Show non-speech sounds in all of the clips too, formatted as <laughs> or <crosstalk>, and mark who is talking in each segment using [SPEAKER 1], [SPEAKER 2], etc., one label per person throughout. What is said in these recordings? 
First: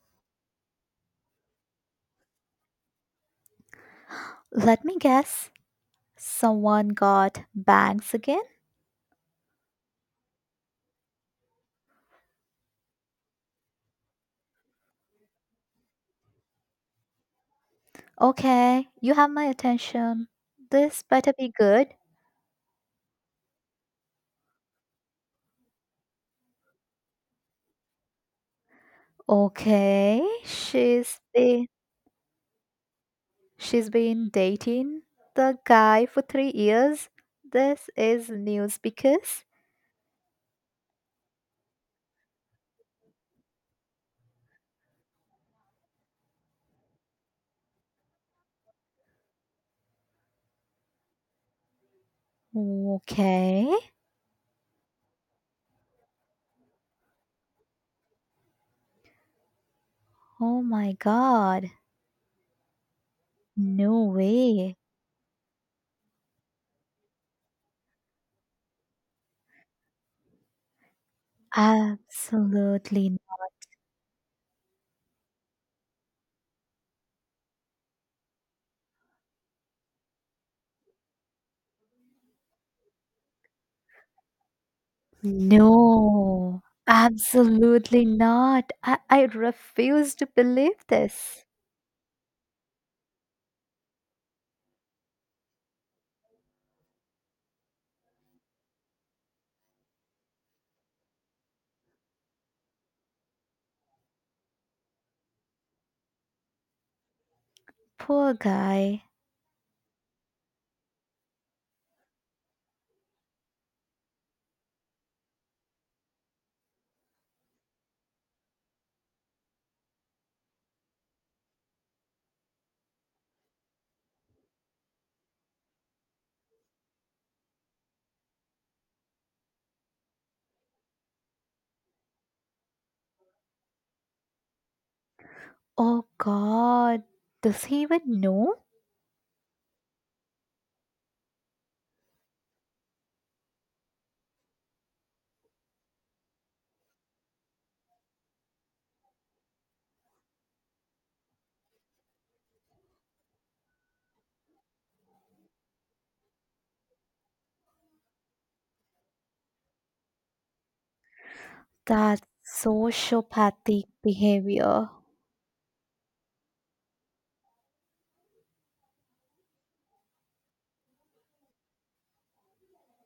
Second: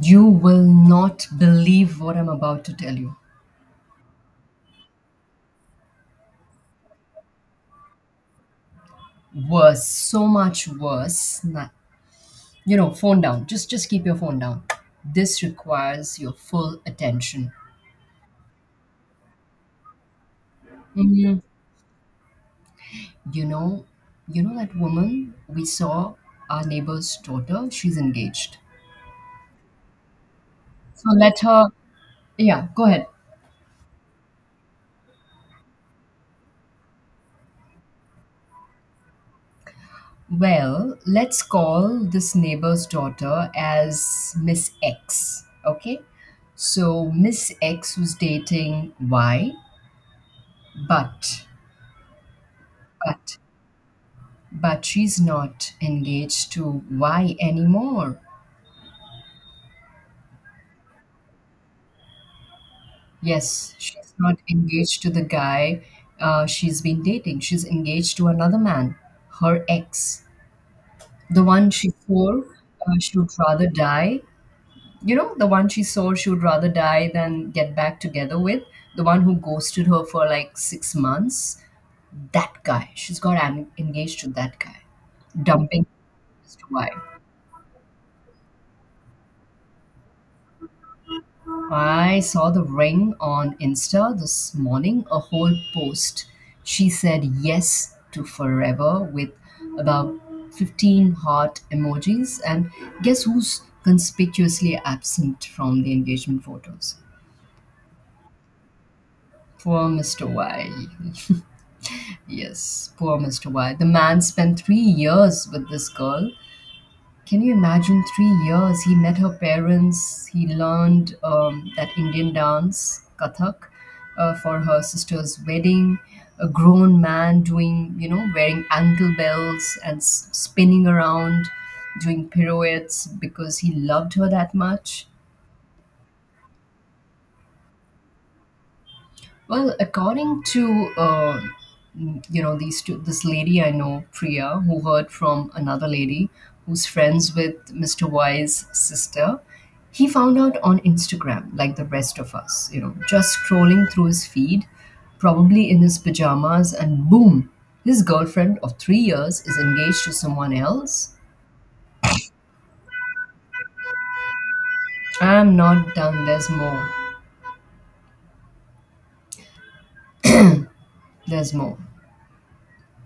[SPEAKER 1] You will not believe what I'm about to tell you.
[SPEAKER 2] Let me guess. Someone got bangs again?
[SPEAKER 1] Worse, so much worse. You know, phone down. Just keep your phone down. This requires your full attention.
[SPEAKER 2] Okay, you have my attention. This better
[SPEAKER 1] Mhm.
[SPEAKER 2] be good.
[SPEAKER 1] You know, you know that woman we saw, our neighbor's daughter, she's engaged.
[SPEAKER 2] Okay,
[SPEAKER 1] So
[SPEAKER 2] she's
[SPEAKER 1] let
[SPEAKER 2] been
[SPEAKER 1] her, yeah, go ahead.
[SPEAKER 2] she's been dating the guy for 3 years. This is news because
[SPEAKER 1] Well, let's call this neighbor's daughter as Miss X, okay? So Miss X was dating Y, But, but,
[SPEAKER 2] okay.
[SPEAKER 1] but she's not engaged to Y anymore.
[SPEAKER 2] Oh my god.
[SPEAKER 1] Yes,
[SPEAKER 2] No
[SPEAKER 1] she's not
[SPEAKER 2] way.
[SPEAKER 1] engaged to the guy she's been dating. She's engaged to another man, her ex. The one she swore she
[SPEAKER 2] Absolutely
[SPEAKER 1] would rather die. You know, the one she swore she would rather die than get back together with. The one who ghosted her for like 6 months. That guy. Engaged to that guy. Dumping
[SPEAKER 2] no.
[SPEAKER 1] Mr. Y.
[SPEAKER 2] Absolutely not. I refuse to believe this.
[SPEAKER 1] I saw the ring on Insta this morning, a whole post. She said yes to forever with about 15 heart emojis. And guess who's conspicuously absent from the engagement photos?
[SPEAKER 2] Poor guy.
[SPEAKER 1] Poor Mr. Y. Yes, poor Mr. Y. The man spent 3 years with this girl. Can you imagine 3 years? He met her parents. He learned that Indian dance, Kathak, for her sister's wedding. A grown man doing, you know, wearing ankle bells and spinning around, doing pirouettes because he loved her that much.
[SPEAKER 2] Oh god. Does he even know?
[SPEAKER 1] Well, according to you know this lady I know, Priya, who heard from another lady who's friends with Mr. Y's sister, he found out on Instagram, like the rest of us. You know, just scrolling through his feed, probably in his pajamas, and boom, his girlfriend of 3 years is engaged to someone else.
[SPEAKER 2] That's sociopathic behavior.
[SPEAKER 1] I'm not done. There's more. There's more.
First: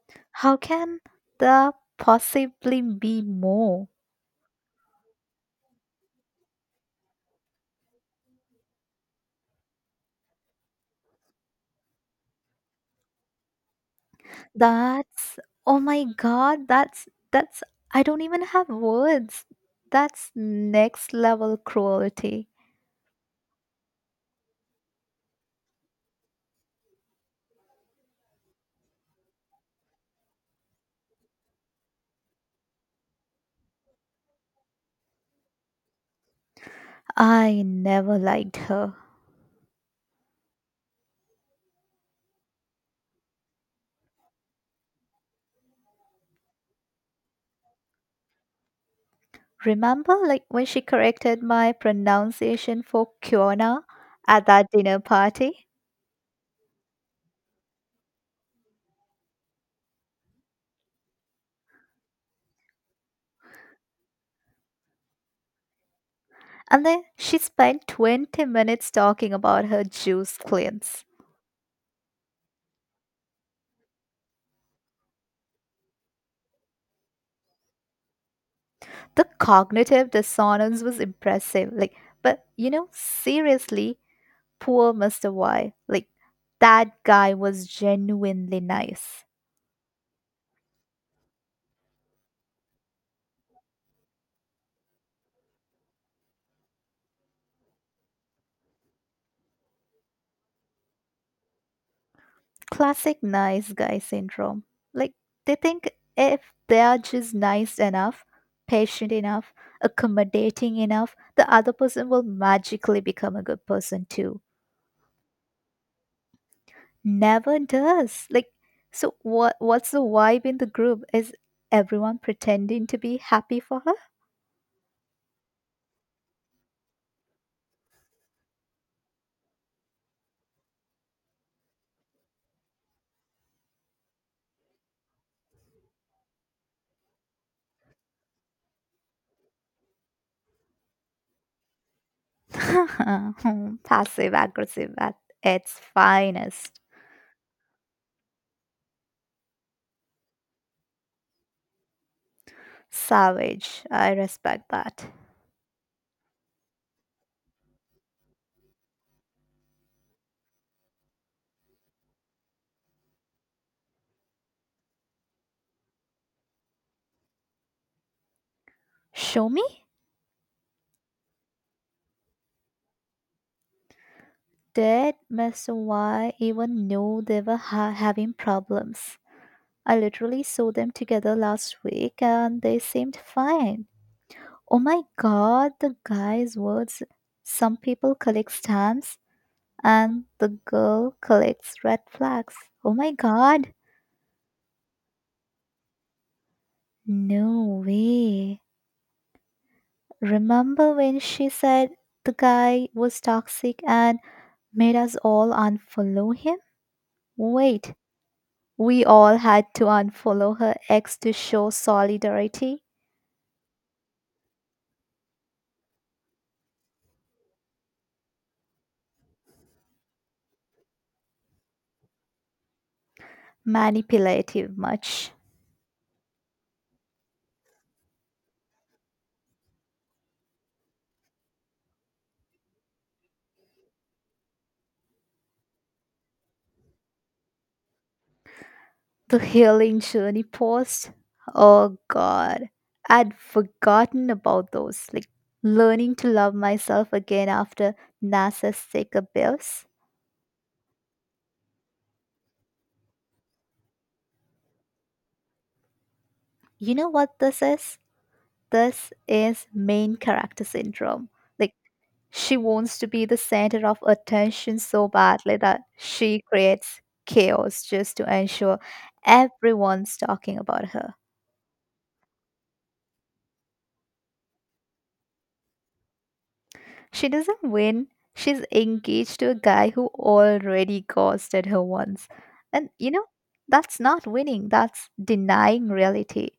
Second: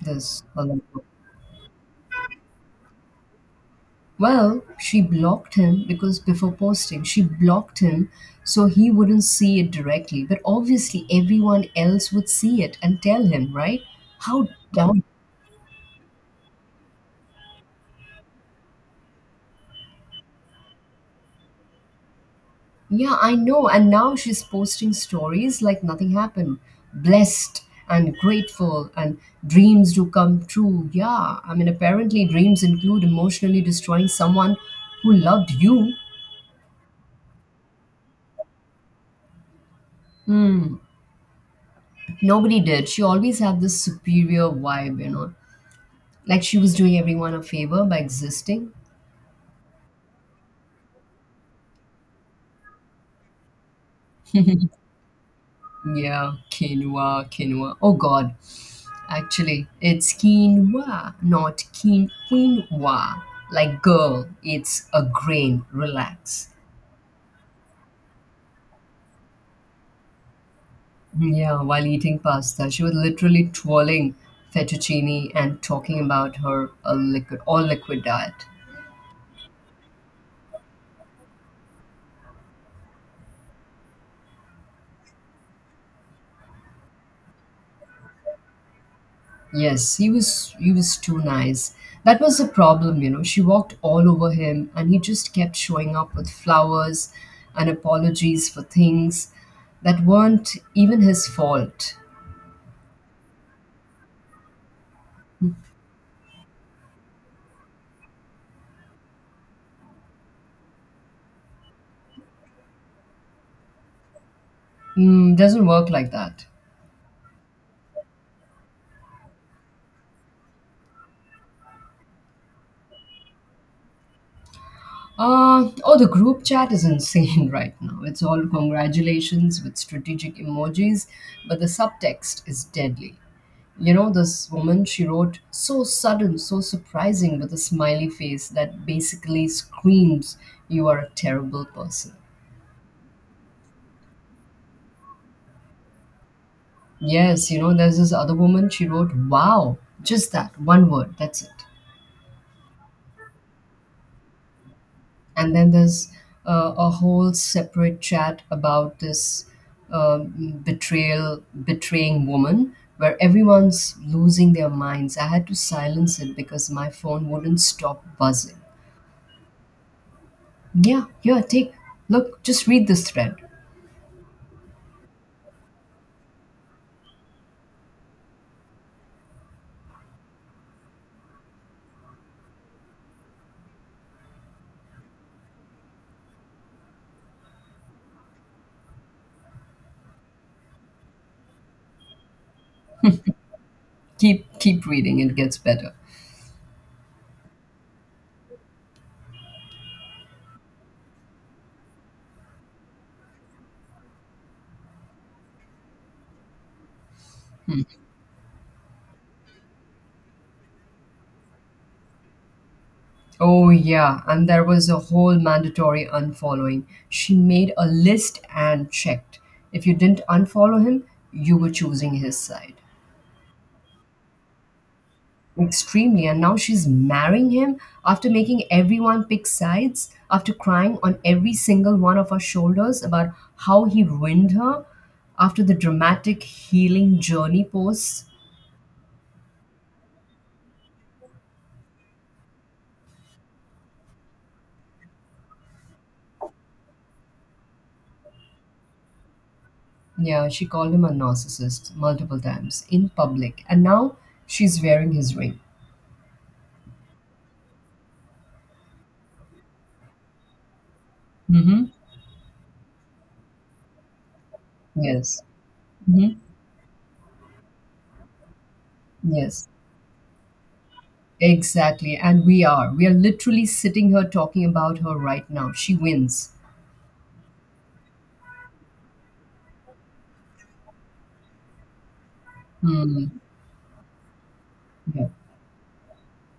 [SPEAKER 1] There's
[SPEAKER 2] How
[SPEAKER 1] a lot
[SPEAKER 2] can
[SPEAKER 1] more.
[SPEAKER 2] there possibly be more?
[SPEAKER 1] Well, she blocked him because before posting, she blocked him so he wouldn't see it directly. But obviously, everyone else would see it and tell him, right? How dumb.
[SPEAKER 2] That's Oh my god, that's I don't even have words. That's next level cruelty.
[SPEAKER 1] Yeah, I know. And now she's posting stories like nothing happened. Blessed and grateful and dreams do come true. Yeah, I mean, apparently, dreams include emotionally destroying someone who loved you.
[SPEAKER 2] I never liked her.
[SPEAKER 1] Hmm. Nobody did. She always had this superior vibe, you know. Like she was doing everyone a favor by existing.
[SPEAKER 2] Remember like when she corrected my pronunciation for Kiona at that dinner party?
[SPEAKER 1] Yeah, quinoa, quinoa. Oh God, actually, it's quinoa, not quinoa. Like, girl, it's a grain. Relax.
[SPEAKER 2] And then she spent 20 minutes talking about her juice cleanse.
[SPEAKER 1] Yeah, while eating pasta, she was literally twirling fettuccine and talking about her a liquid, all liquid diet.
[SPEAKER 2] The cognitive dissonance was impressive. Like, but seriously, poor Mr. Y. Like, that guy was genuinely nice.
[SPEAKER 1] Yes, he was too nice. That was the problem, you know. She walked all over him and he just kept showing up with flowers and apologies for things that weren't even his fault.
[SPEAKER 2] Classic nice guy syndrome. Like, they think if they are just nice enough, patient enough, accommodating enough, the other person will magically become a good person too.
[SPEAKER 1] Mm, doesn't work like that.
[SPEAKER 2] Never does. Like, so what? What's the vibe in the group? Is everyone pretending to be happy for
[SPEAKER 1] Oh, the group chat is insane <laughs> right now. It's all congratulations with strategic emojis, but the subtext is deadly. You know, this woman, she wrote, so sudden, so surprising, with a smiley face that basically screams, you are a terrible person.
[SPEAKER 2] her? <laughs> Passive aggressive at its finest.
[SPEAKER 1] Yes, you know, there's this other woman, she wrote, wow, just that one word, that's it.
[SPEAKER 2] Savage. I respect that.
[SPEAKER 1] And then there's a whole separate chat about this betraying woman, where everyone's losing their minds. I had to silence it because my phone wouldn't stop buzzing.
[SPEAKER 2] Show me.
[SPEAKER 1] Yeah, yeah, take look, just read this thread.
[SPEAKER 2] Did Mr. Y even know they were having problems? I literally saw them together last week and they seemed fine. Oh my god, the guy's words. Some people collect stamps and the girl collects red flags. Oh my god!
[SPEAKER 1] Keep reading, it gets better.
[SPEAKER 2] No way. Remember when she said the guy was toxic and made us all unfollow him? Wait, we all had to unfollow her ex to show solidarity?
[SPEAKER 1] Oh yeah, and there was a whole mandatory unfollowing. She made a list and checked. If you didn't unfollow him, you were choosing his side.
[SPEAKER 2] Manipulative much.
[SPEAKER 1] Extremely, and now she's marrying him after making everyone pick sides, after crying on every single one of our shoulders about how he ruined her, after the dramatic healing journey posts.
[SPEAKER 2] The healing journey post. Oh god. I'd forgotten about those. Like learning to love myself again after narcissistic abuse.
[SPEAKER 1] Yeah, she called him a narcissist multiple times in public, and now she's wearing his ring.
[SPEAKER 2] You know what this is? This is main character syndrome. Like
[SPEAKER 1] Mm-hmm.
[SPEAKER 2] she wants to be the center of attention so
[SPEAKER 1] Yes.
[SPEAKER 2] badly that
[SPEAKER 1] Mm-hmm.
[SPEAKER 2] she creates chaos just to ensure
[SPEAKER 1] Yes.
[SPEAKER 2] everyone's talking about her.
[SPEAKER 1] Exactly. And we are. We are literally sitting here talking about her right now. She wins.
[SPEAKER 2] She doesn't win. She's engaged to a guy who already ghosted her once. And
[SPEAKER 1] Hmm.
[SPEAKER 2] that's not winning, that's
[SPEAKER 1] Yeah.
[SPEAKER 2] denying reality.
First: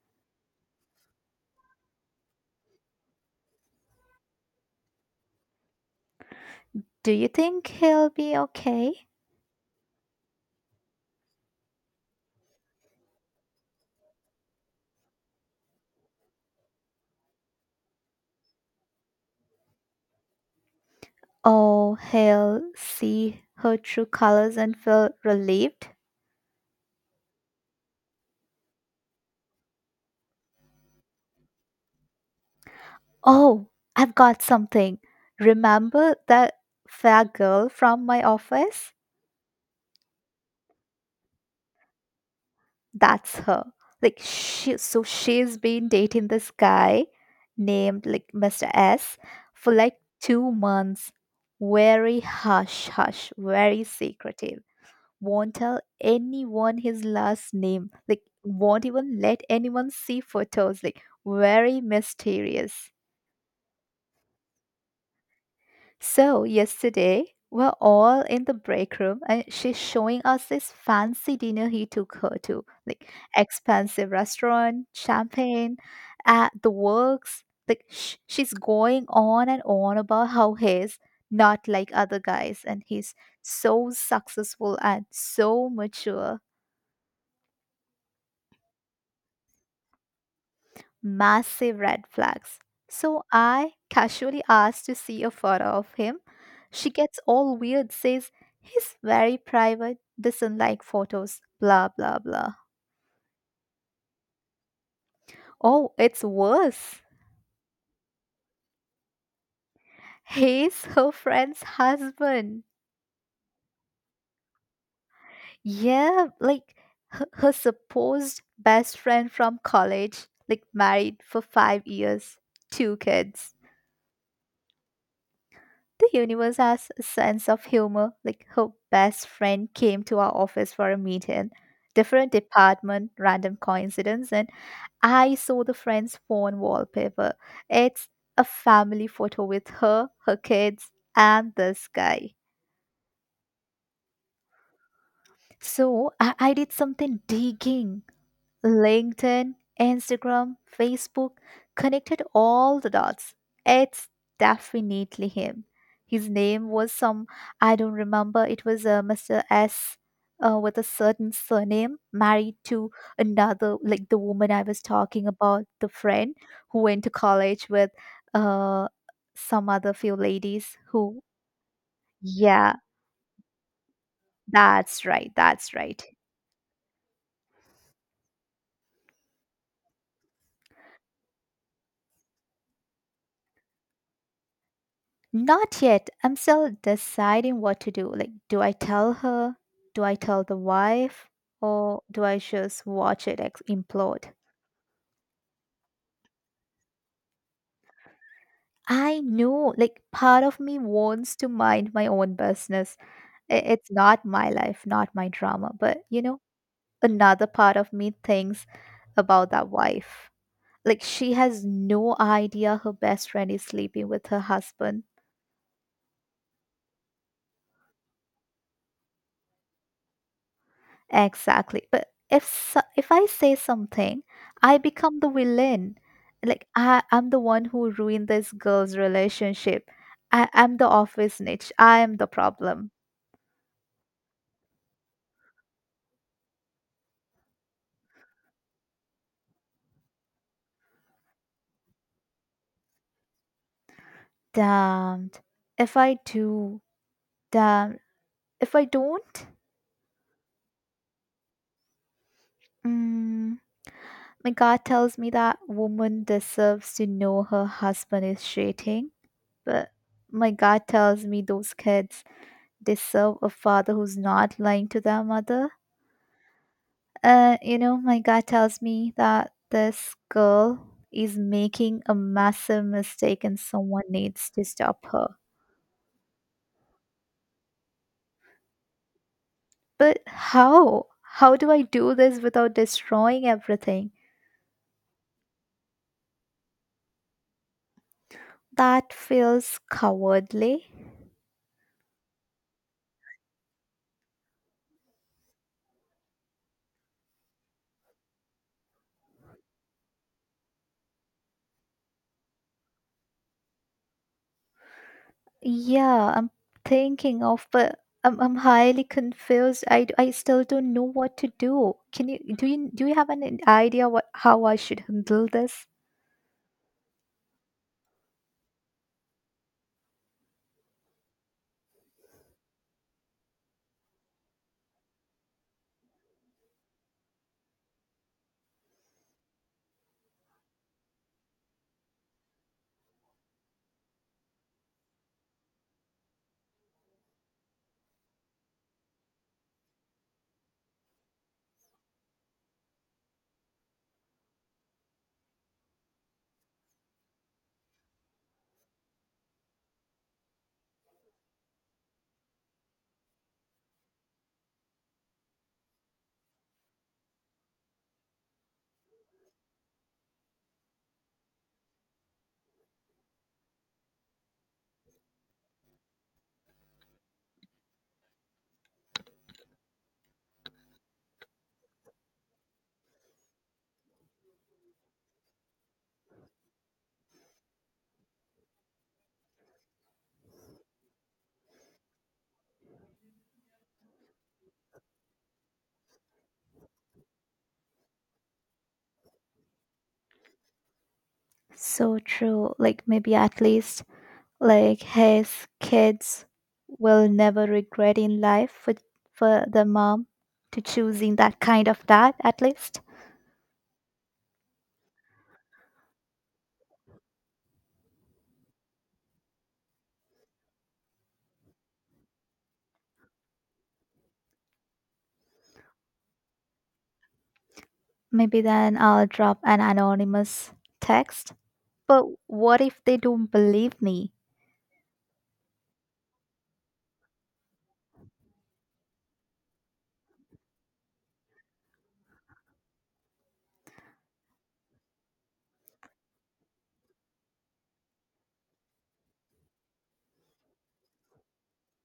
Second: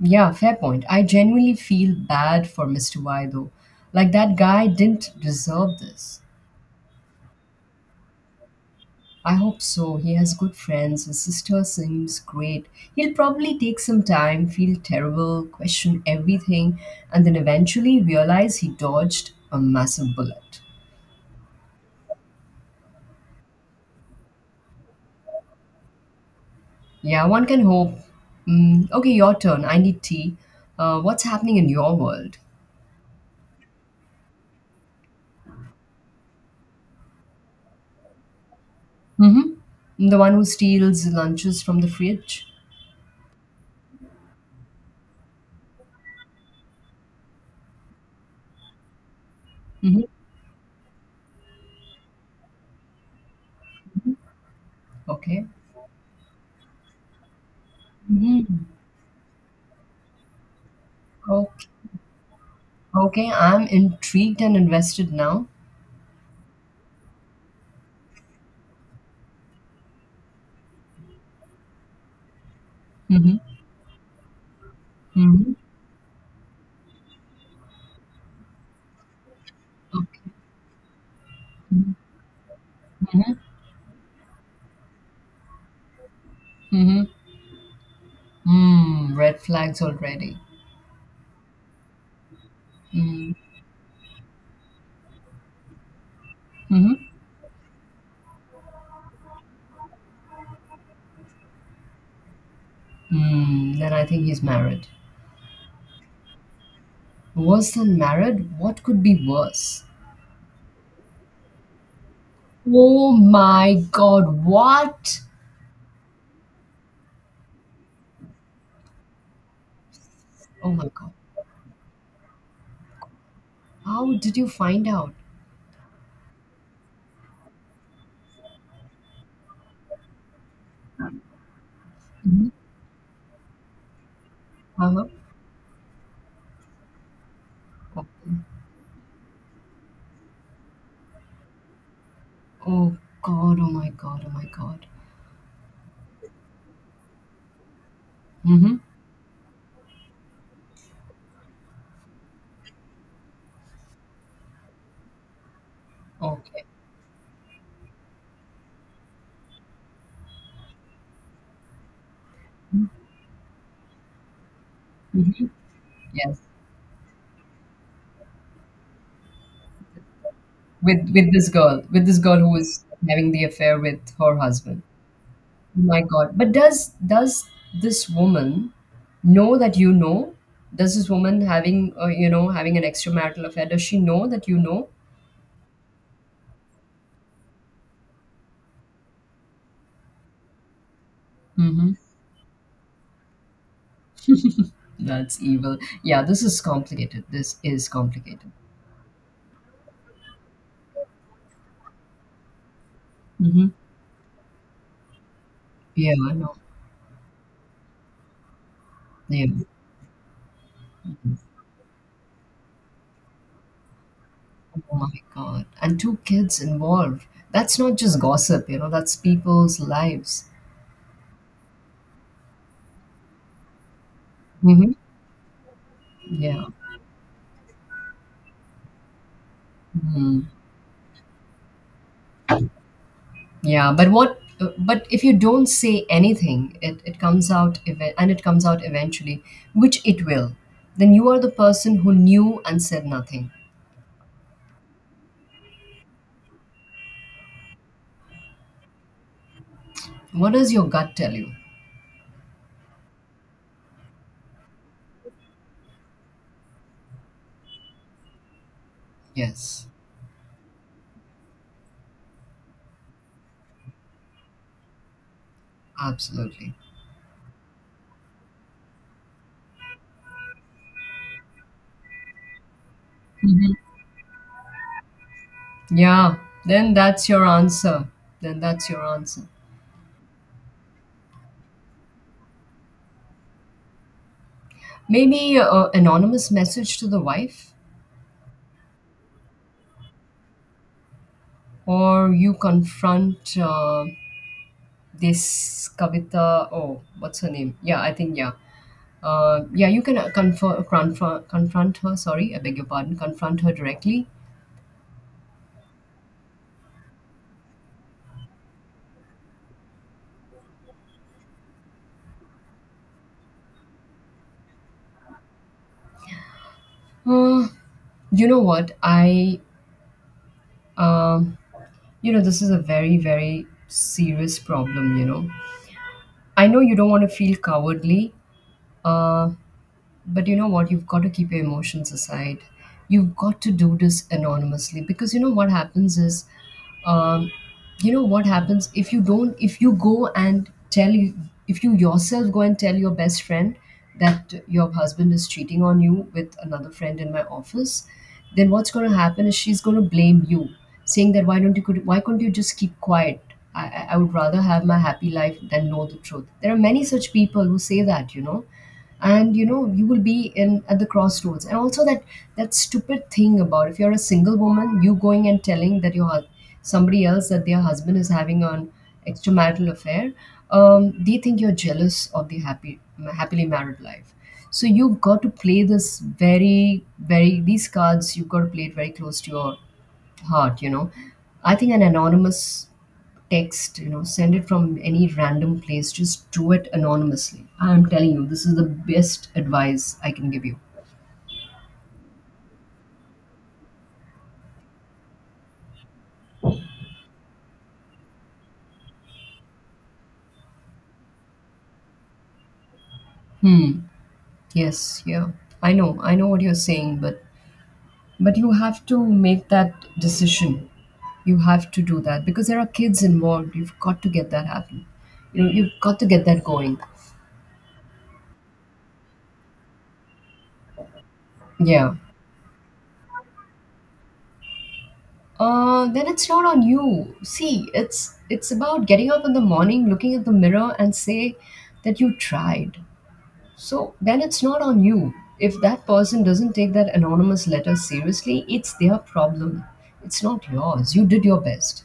[SPEAKER 1] Yeah, fair point. I genuinely feel bad for Mr. Y though. Like that guy didn't deserve this.
[SPEAKER 2] Do you think he'll be okay?
[SPEAKER 1] I hope so. He has good friends. His sister seems great. He'll probably take some time, feel terrible, question everything, and then eventually realize he dodged a massive bullet.
[SPEAKER 2] Or he'll see her true colors and feel relieved?
[SPEAKER 1] Yeah, one can hope. Mm, okay, your turn. I need tea. What's happening in your world?
[SPEAKER 2] Oh, I've got something. Remember that fair girl from my office?
[SPEAKER 1] Mm-hmm. The one who steals lunches from the fridge?
[SPEAKER 2] That's her. Like she so she's been dating this guy named like Mr. S for like
[SPEAKER 1] Mm-hmm.
[SPEAKER 2] 2 months. Very hush hush, very secretive.
[SPEAKER 1] Okay.
[SPEAKER 2] Won't tell anyone his last name. Like
[SPEAKER 1] Mm-hmm.
[SPEAKER 2] won't even let anyone see photos. Like
[SPEAKER 1] Okay.
[SPEAKER 2] very mysterious.
[SPEAKER 1] Okay, I'm intrigued and invested now.
[SPEAKER 2] So, yesterday, we're all in the break room and she's showing us this fancy dinner he took her to, like
[SPEAKER 1] Mm-hmm.
[SPEAKER 2] expensive restaurant,
[SPEAKER 1] Mm-hmm.
[SPEAKER 2] champagne, at the works. Like she's going on and on about
[SPEAKER 1] Okay.
[SPEAKER 2] how he's not like
[SPEAKER 1] Mm-hmm.
[SPEAKER 2] other guys and he's
[SPEAKER 1] Mm-hmm.
[SPEAKER 2] so successful and so mature.
[SPEAKER 1] Mm-hmm. Mm, red flags already.
[SPEAKER 2] Massive red flags. So
[SPEAKER 1] Mm.
[SPEAKER 2] I casually asked to see a photo of him. She
[SPEAKER 1] Hmm.
[SPEAKER 2] gets all weird, says he's very private, doesn't like photos, blah blah blah.
[SPEAKER 1] Mm, then I think he's married.
[SPEAKER 2] Oh, it's worse.
[SPEAKER 1] Worse than married? What could be worse?
[SPEAKER 2] He's her friend's husband.
[SPEAKER 1] Oh my god, what?
[SPEAKER 2] Yeah, like her supposed best friend from college, like
[SPEAKER 1] Oh my god.
[SPEAKER 2] married for 5 years, two kids.
[SPEAKER 1] How did you find out?
[SPEAKER 2] The universe has a sense of humor. Like her best friend came to our office for a meeting, different
[SPEAKER 1] Mhm.
[SPEAKER 2] department, random coincidence, and
[SPEAKER 1] Uh-huh.
[SPEAKER 2] I saw the friend's phone wallpaper.
[SPEAKER 1] Okay.
[SPEAKER 2] It's a family photo with her, her kids, and this guy.
[SPEAKER 1] Oh god, oh my god, oh my god.
[SPEAKER 2] So I did something digging.
[SPEAKER 1] Mm-hmm.
[SPEAKER 2] LinkedIn, Instagram, Facebook, connected all the dots. It's definitely him. His
[SPEAKER 1] Okay.
[SPEAKER 2] name was some, I don't remember, it was Mr. S with a certain surname, married to another, like the woman I was talking
[SPEAKER 1] Hmm.
[SPEAKER 2] about, the friend
[SPEAKER 1] Yes.
[SPEAKER 2] who went to college with uh, some other few ladies who,
[SPEAKER 1] With this girl who
[SPEAKER 2] yeah,
[SPEAKER 1] is having the affair with her husband.
[SPEAKER 2] that's right, that's
[SPEAKER 1] Oh my
[SPEAKER 2] right.
[SPEAKER 1] God. But does this woman know that you know? Does this woman having you know having an extramarital affair? Does she know that you know?
[SPEAKER 2] Not yet. I'm still deciding what to do. Like, do I tell her? Do I tell the wife?
[SPEAKER 1] Mm-hmm.
[SPEAKER 2] Or do I just watch it implode?
[SPEAKER 1] That's evil. Yeah, this is complicated. This is complicated.
[SPEAKER 2] I know, like, part of me wants to mind my own business. I-
[SPEAKER 1] Mm-hmm.
[SPEAKER 2] It's not my life, not my drama. But,
[SPEAKER 1] Yeah,
[SPEAKER 2] you
[SPEAKER 1] I
[SPEAKER 2] know,
[SPEAKER 1] know.
[SPEAKER 2] another part of me thinks
[SPEAKER 1] Yeah.
[SPEAKER 2] about that wife. Like, she has no idea her best friend is sleeping with her
[SPEAKER 1] Oh
[SPEAKER 2] husband.
[SPEAKER 1] my God. And two kids involved. That's not just gossip, you know, that's people's lives.
[SPEAKER 2] Exactly. But if I say something, I
[SPEAKER 1] Mm-hmm.
[SPEAKER 2] become the villain.
[SPEAKER 1] Yeah.
[SPEAKER 2] Like I'm the one who ruined this girl's relationship.
[SPEAKER 1] Mhm.
[SPEAKER 2] I'm the office niche. I am the problem.
[SPEAKER 1] Yeah, but what? But if you don't say anything, it comes out even, and it comes out eventually, which it will. Then you are the person who knew and said nothing.
[SPEAKER 2] Damned. If I do, damn. If I don't,
[SPEAKER 1] What does your gut tell you?
[SPEAKER 2] mm, my God tells me that woman deserves to know her husband is cheating.
[SPEAKER 1] Yes,
[SPEAKER 2] But my God tells me those kids deserve a father who's not lying to their mother.
[SPEAKER 1] absolutely.
[SPEAKER 2] You know, my gut tells me that this girl is making a massive mistake and someone needs to stop her.
[SPEAKER 1] Yeah, then that's your answer. Then that's your answer.
[SPEAKER 2] But how? How do I do this without destroying everything?
[SPEAKER 1] Maybe a anonymous message to the wife,
[SPEAKER 2] That feels cowardly.
[SPEAKER 1] or you confront this Kavita. Oh, what's her name? Yeah, I think yeah. Yeah, you can confront her. Sorry, I beg your pardon. Confront her directly.
[SPEAKER 2] Yeah, I'm thinking of, but I'm highly confused. I still don't know what to do. Can you do you have an idea what how I should handle this?
[SPEAKER 1] Uh, you know what? I um, you know this is a very serious problem. You know, I know you don't want to feel cowardly. Uh, but you know what, you've got to keep your emotions aside. You've got to do this anonymously because you know what happens is, um, you know what happens, if you don't, if you go and tell you, if you yourself go and tell your best friend that your husband is cheating on you with another friend in my office, then what's going to happen is she's going to blame you, saying that why don't you could why couldn't you just keep quiet. I would rather have my happy life than know the truth. There are many such people who say that, you know. And you know, you will be in at the crossroads, and also that that stupid thing about, if you're a single woman you going and telling that your somebody else that their husband is having an extramarital affair, they think you're jealous of the happy happily married life. So you've got to play this very these cards, you've got to play it very close to your heart, you know. I think an anonymous text, you know, send it from any random place. Just do it anonymously. I'm telling you, this is the best advice I can give you.
[SPEAKER 2] So true. Like maybe at least like his kids will never regret in life for the mom to choosing that kind of dad at least.
[SPEAKER 1] Hmm. Yes, yeah. I know. I know what you're saying, but you have to make that decision. You have to do that because there are kids involved. You've got to get that happen. You know, you've got to get that going.
[SPEAKER 2] Maybe then I'll drop an anonymous text.
[SPEAKER 1] Yeah.
[SPEAKER 2] But what if they don't believe me?
[SPEAKER 1] Then it's not on you. See, it's about getting up in the morning, looking at the mirror, and say that you tried. So then it's not on you. If that person doesn't take that anonymous letter seriously, it's their problem. It's not yours. You did your best.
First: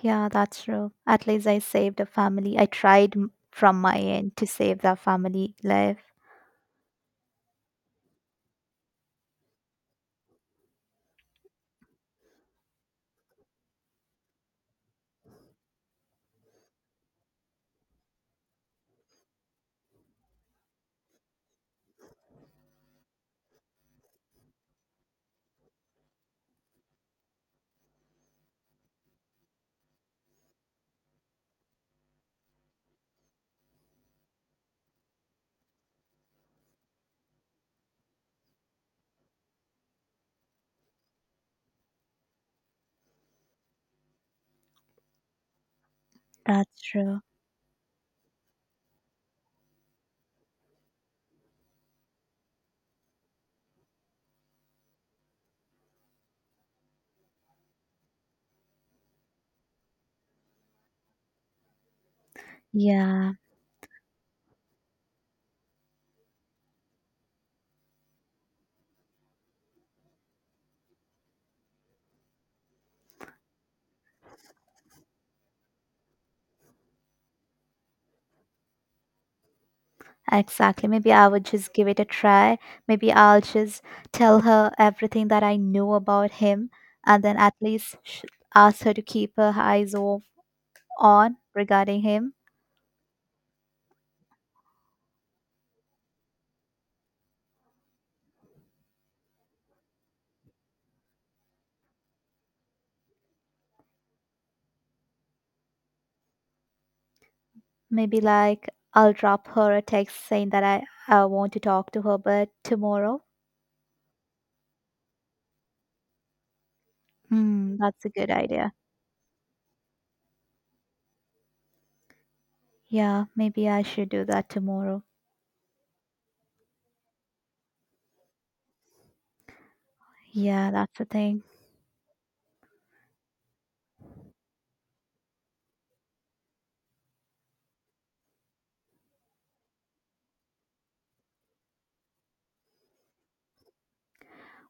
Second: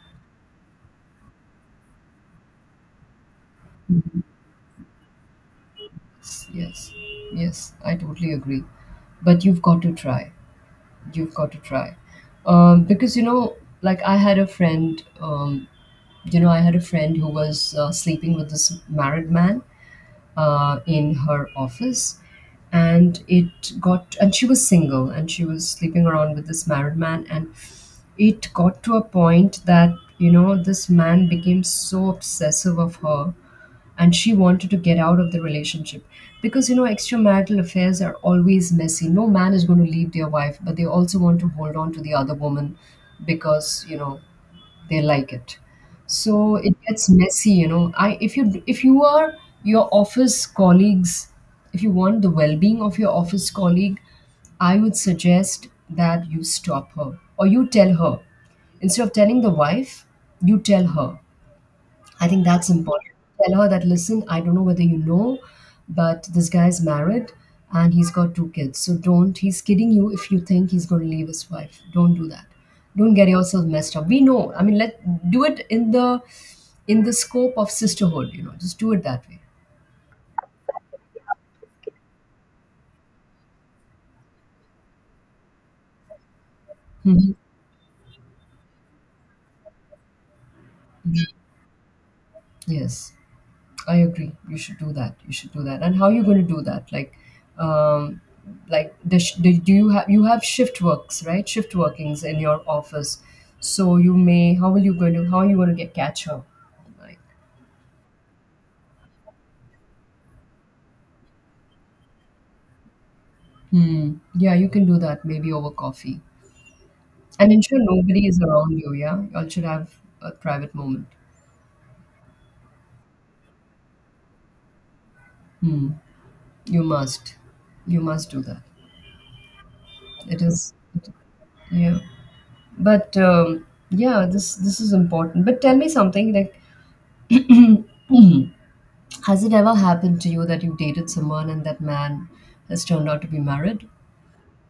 [SPEAKER 2] Yeah, that's true. At least I saved a family. I tried from my end to save that family life.
[SPEAKER 1] Yes, yes, yes, I totally agree. But you've got to try. You've got to try. Because, you know, like I had a friend, you know, I had a friend who was sleeping with this married man in her office, and it got, and she was single and she was sleeping around with this married man, and it got to a point that, you know, this man became so obsessive of her, and she wanted to get out of the relationship because, you know, extramarital affairs are always messy. No man is going to leave their wife, but they also want to hold on to the other woman because, you know, they like it. So it
[SPEAKER 2] That's
[SPEAKER 1] gets
[SPEAKER 2] true.
[SPEAKER 1] messy, you know. I if you if you are your office colleagues, if you want the well-being of your office colleague, I would suggest that you stop her or you tell her. Instead of telling the wife, you tell her. I think that's important.
[SPEAKER 2] Yeah.
[SPEAKER 1] Tell her that, listen, I don't know whether you know, but this guy's married and he's got 2 kids. So don't, he's kidding you if you think he's going to leave his wife. Don't do that. Don't get yourself messed up. We know. I mean, let do it in the scope of sisterhood. You know, just do it that way.
[SPEAKER 2] Exactly. Maybe I would just give it a try. Maybe I'll just tell her everything that I know about him and
[SPEAKER 1] Mhm.
[SPEAKER 2] then at least ask her to keep her eyes off on regarding him.
[SPEAKER 1] Yes. I agree. You should do that. You should do that. And how are you going to do that? Um, like do you have shift works, right? Shift workings in your office, so you may how are you going to get catch her? Like,
[SPEAKER 2] Maybe like I'll drop her a text saying that I want to talk to her, but tomorrow.
[SPEAKER 1] hmm. Yeah, you can do that, maybe over coffee, and
[SPEAKER 2] Hmm,
[SPEAKER 1] ensure
[SPEAKER 2] that's a
[SPEAKER 1] nobody
[SPEAKER 2] good
[SPEAKER 1] is
[SPEAKER 2] idea.
[SPEAKER 1] around you. Yeah, you all should have a private moment.
[SPEAKER 2] Yeah, maybe I should do that tomorrow.
[SPEAKER 1] You must, you must do that. It
[SPEAKER 2] Yeah,
[SPEAKER 1] is,
[SPEAKER 2] that's the thing.
[SPEAKER 1] yeah. But yeah, this is important. But tell me something, like has it ever happened to you that you dated someone and that man has turned out to be married?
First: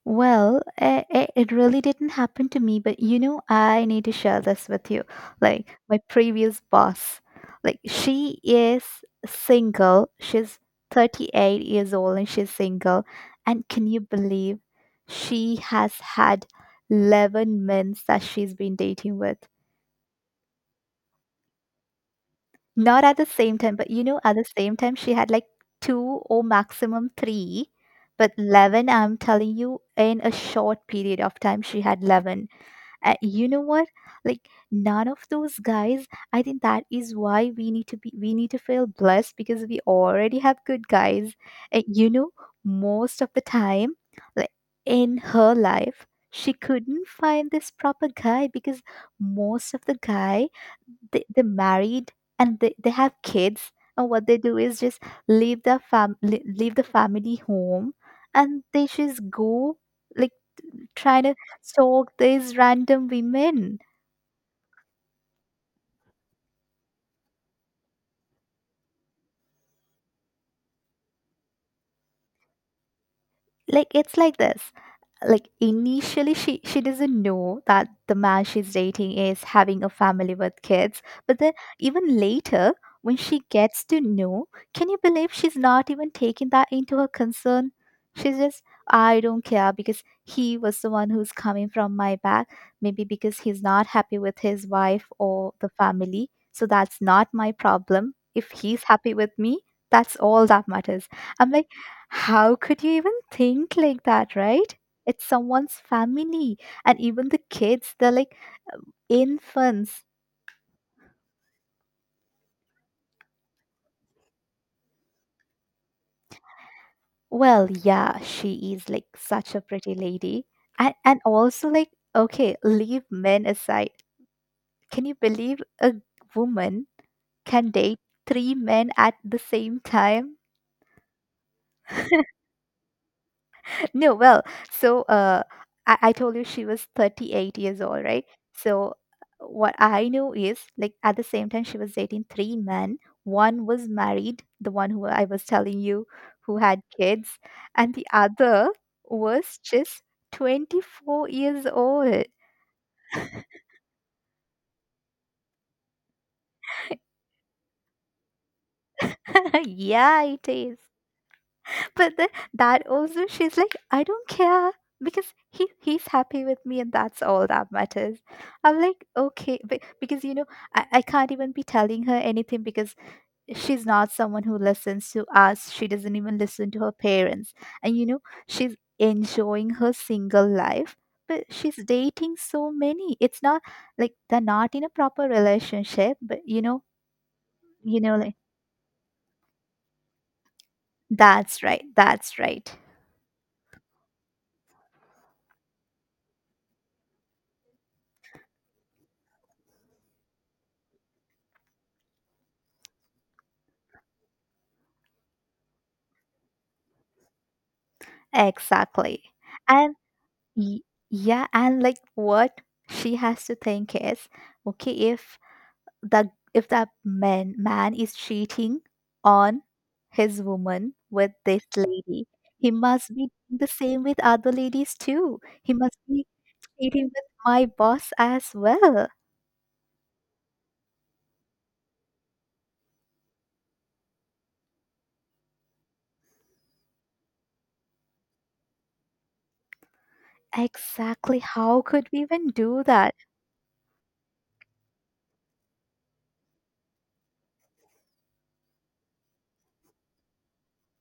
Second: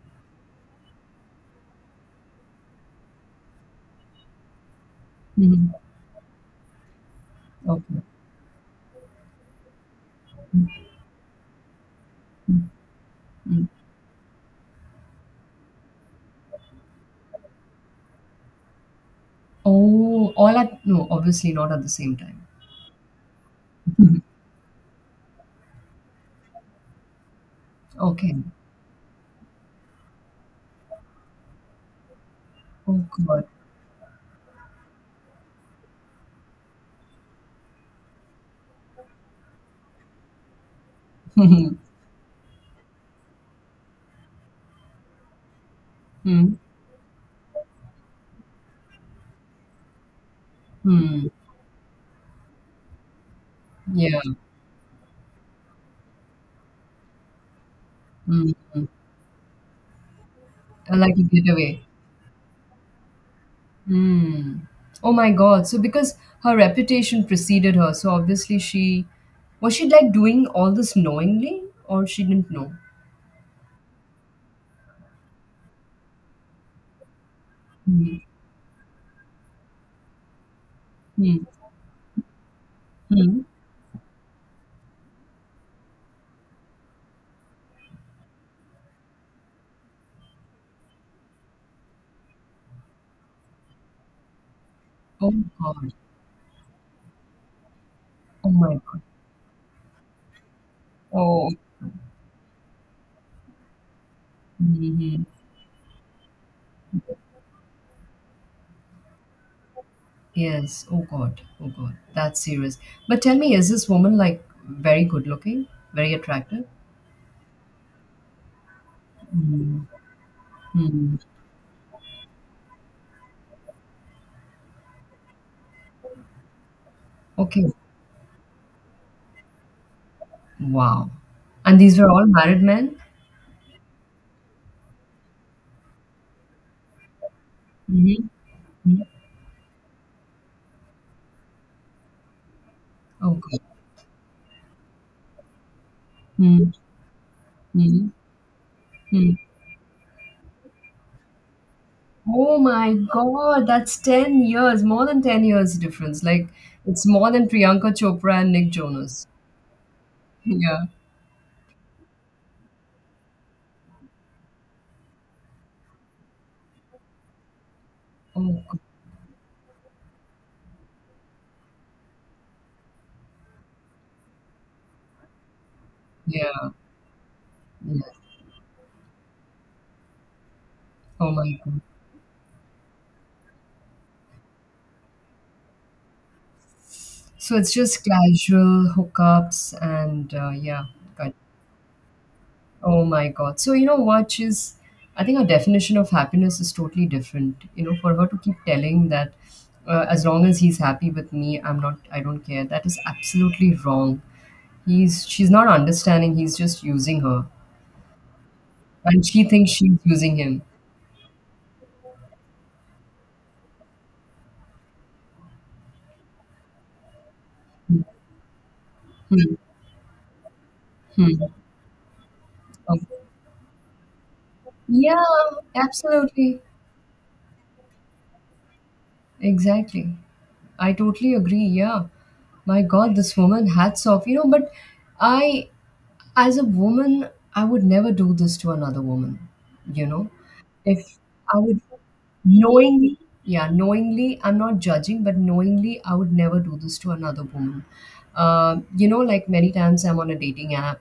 [SPEAKER 2] Well, it really didn't happen to me, but you know, I need to share this with you. Like,
[SPEAKER 1] Mhm.
[SPEAKER 2] my previous boss, like,
[SPEAKER 1] Okay.
[SPEAKER 2] she is single. She's 38 years old and she's single.
[SPEAKER 1] Mm.
[SPEAKER 2] And can you believe she has had 11 men that she's been dating with?
[SPEAKER 1] Oh, all at no, obviously not at the same time.
[SPEAKER 2] Not at the same time, but you know, at the same time, she had like two or maximum three. But
[SPEAKER 1] Okay.
[SPEAKER 2] 11, I'm telling you, in a short period of time, she had 11.
[SPEAKER 1] Oh, God.
[SPEAKER 2] You know what, like none of those guys, I think that is why we need to feel blessed because we already have good guys.
[SPEAKER 1] <laughs> Hmm.
[SPEAKER 2] And you know most of the time, like in her life,
[SPEAKER 1] Hmm.
[SPEAKER 2] she couldn't find this proper guy because most of the guy, they,
[SPEAKER 1] Hmm.
[SPEAKER 2] they're married and they have kids and
[SPEAKER 1] Yeah.
[SPEAKER 2] what they do is just leave the family home
[SPEAKER 1] Hmm.
[SPEAKER 2] and
[SPEAKER 1] Hmm.
[SPEAKER 2] they just go like
[SPEAKER 1] I like a
[SPEAKER 2] trying to
[SPEAKER 1] getaway.
[SPEAKER 2] stalk these random women.
[SPEAKER 1] Hmm. Oh my God. So because her reputation preceded her, so obviously she, like, doing all this knowingly, or she didn't know?
[SPEAKER 2] Like it's like this. Like initially she doesn't know that the
[SPEAKER 1] Hmm.
[SPEAKER 2] man she's dating is having a family with kids.
[SPEAKER 1] Hmm.
[SPEAKER 2] But then even later when
[SPEAKER 1] Hmm.
[SPEAKER 2] she gets to know, can you believe she's not even taking that into her concern? She's just, I don't care because he was the one who's coming from my back. Maybe because he's not happy with his wife
[SPEAKER 1] Oh
[SPEAKER 2] or the
[SPEAKER 1] God.
[SPEAKER 2] family, so that's not my problem
[SPEAKER 1] Oh
[SPEAKER 2] if
[SPEAKER 1] my
[SPEAKER 2] he's
[SPEAKER 1] God.
[SPEAKER 2] happy with me. That's all that matters.
[SPEAKER 1] Oh.
[SPEAKER 2] I'm like, how could you even think like that, right?
[SPEAKER 1] Hmm.
[SPEAKER 2] It's someone's family and even the kids they're like infants.
[SPEAKER 1] Yes. Oh God. Oh God. That's serious. But tell me, is this woman like very good looking, very attractive?
[SPEAKER 2] Well yeah, she is like such a
[SPEAKER 1] Mm.
[SPEAKER 2] pretty lady. and
[SPEAKER 1] Mm.
[SPEAKER 2] and also like okay, leave men aside, can you believe a woman
[SPEAKER 1] Okay.
[SPEAKER 2] can date three men at the same time?
[SPEAKER 1] Wow. And these were all
[SPEAKER 2] <laughs>
[SPEAKER 1] married men?
[SPEAKER 2] No, well, so uh, I told you she was 38 years old, right?
[SPEAKER 1] Mm-hmm.
[SPEAKER 2] So what I know is like at the same time she was dating three men.
[SPEAKER 1] Oh God.
[SPEAKER 2] One was married, the one who I was telling you who had kids, and the
[SPEAKER 1] Mm-hmm.
[SPEAKER 2] other
[SPEAKER 1] Mm-hmm.
[SPEAKER 2] was just 24 years old.
[SPEAKER 1] Oh my God. That's 10 years, more than 10 years difference. Like it's more than Priyanka Chopra and Nick Jonas.
[SPEAKER 2] <laughs> Yeah, it is.
[SPEAKER 1] Yeah.
[SPEAKER 2] But then that also she's like, I don't care because he's happy with me and that's all that matters.
[SPEAKER 1] Oh, God.
[SPEAKER 2] I'm like, okay. But because you know, I can't even be telling her anything because she's not someone who listens to us. She doesn't even
[SPEAKER 1] Yeah.
[SPEAKER 2] listen to her parents. And
[SPEAKER 1] Yeah.
[SPEAKER 2] you know, she's enjoying her single life
[SPEAKER 1] Oh
[SPEAKER 2] but
[SPEAKER 1] my
[SPEAKER 2] she's
[SPEAKER 1] God.
[SPEAKER 2] dating so many. It's not like they're not in a proper relationship, but you know,
[SPEAKER 1] So it's just
[SPEAKER 2] like
[SPEAKER 1] casual hookups and yeah, God.
[SPEAKER 2] that's right.
[SPEAKER 1] Oh my God. So you know what? I think her definition of happiness is totally different. You know, for her to keep telling that, as long as he's happy with me, I don't care. That is absolutely wrong. She's not understanding. He's just using her,
[SPEAKER 2] Exactly.
[SPEAKER 1] and she thinks
[SPEAKER 2] And
[SPEAKER 1] she's using him.
[SPEAKER 2] Y- yeah. And like what she has to think is, okay, if the if that man is cheating on his woman with
[SPEAKER 1] Hmm.
[SPEAKER 2] this lady, he
[SPEAKER 1] Um,
[SPEAKER 2] must be doing the same with other ladies
[SPEAKER 1] yeah,
[SPEAKER 2] too. He must be
[SPEAKER 1] absolutely.
[SPEAKER 2] cheating with my boss as well.
[SPEAKER 1] Exactly. I totally agree. Yeah. My God, this woman, hats off. You know, but I, as a woman, I would never do this to another woman, you know. If
[SPEAKER 2] Exactly,
[SPEAKER 1] I would
[SPEAKER 2] how could we even do that?
[SPEAKER 1] knowingly, yeah, knowingly, I'm not judging, but knowingly, I would never do this to another woman. You know, like many times I'm on a dating app,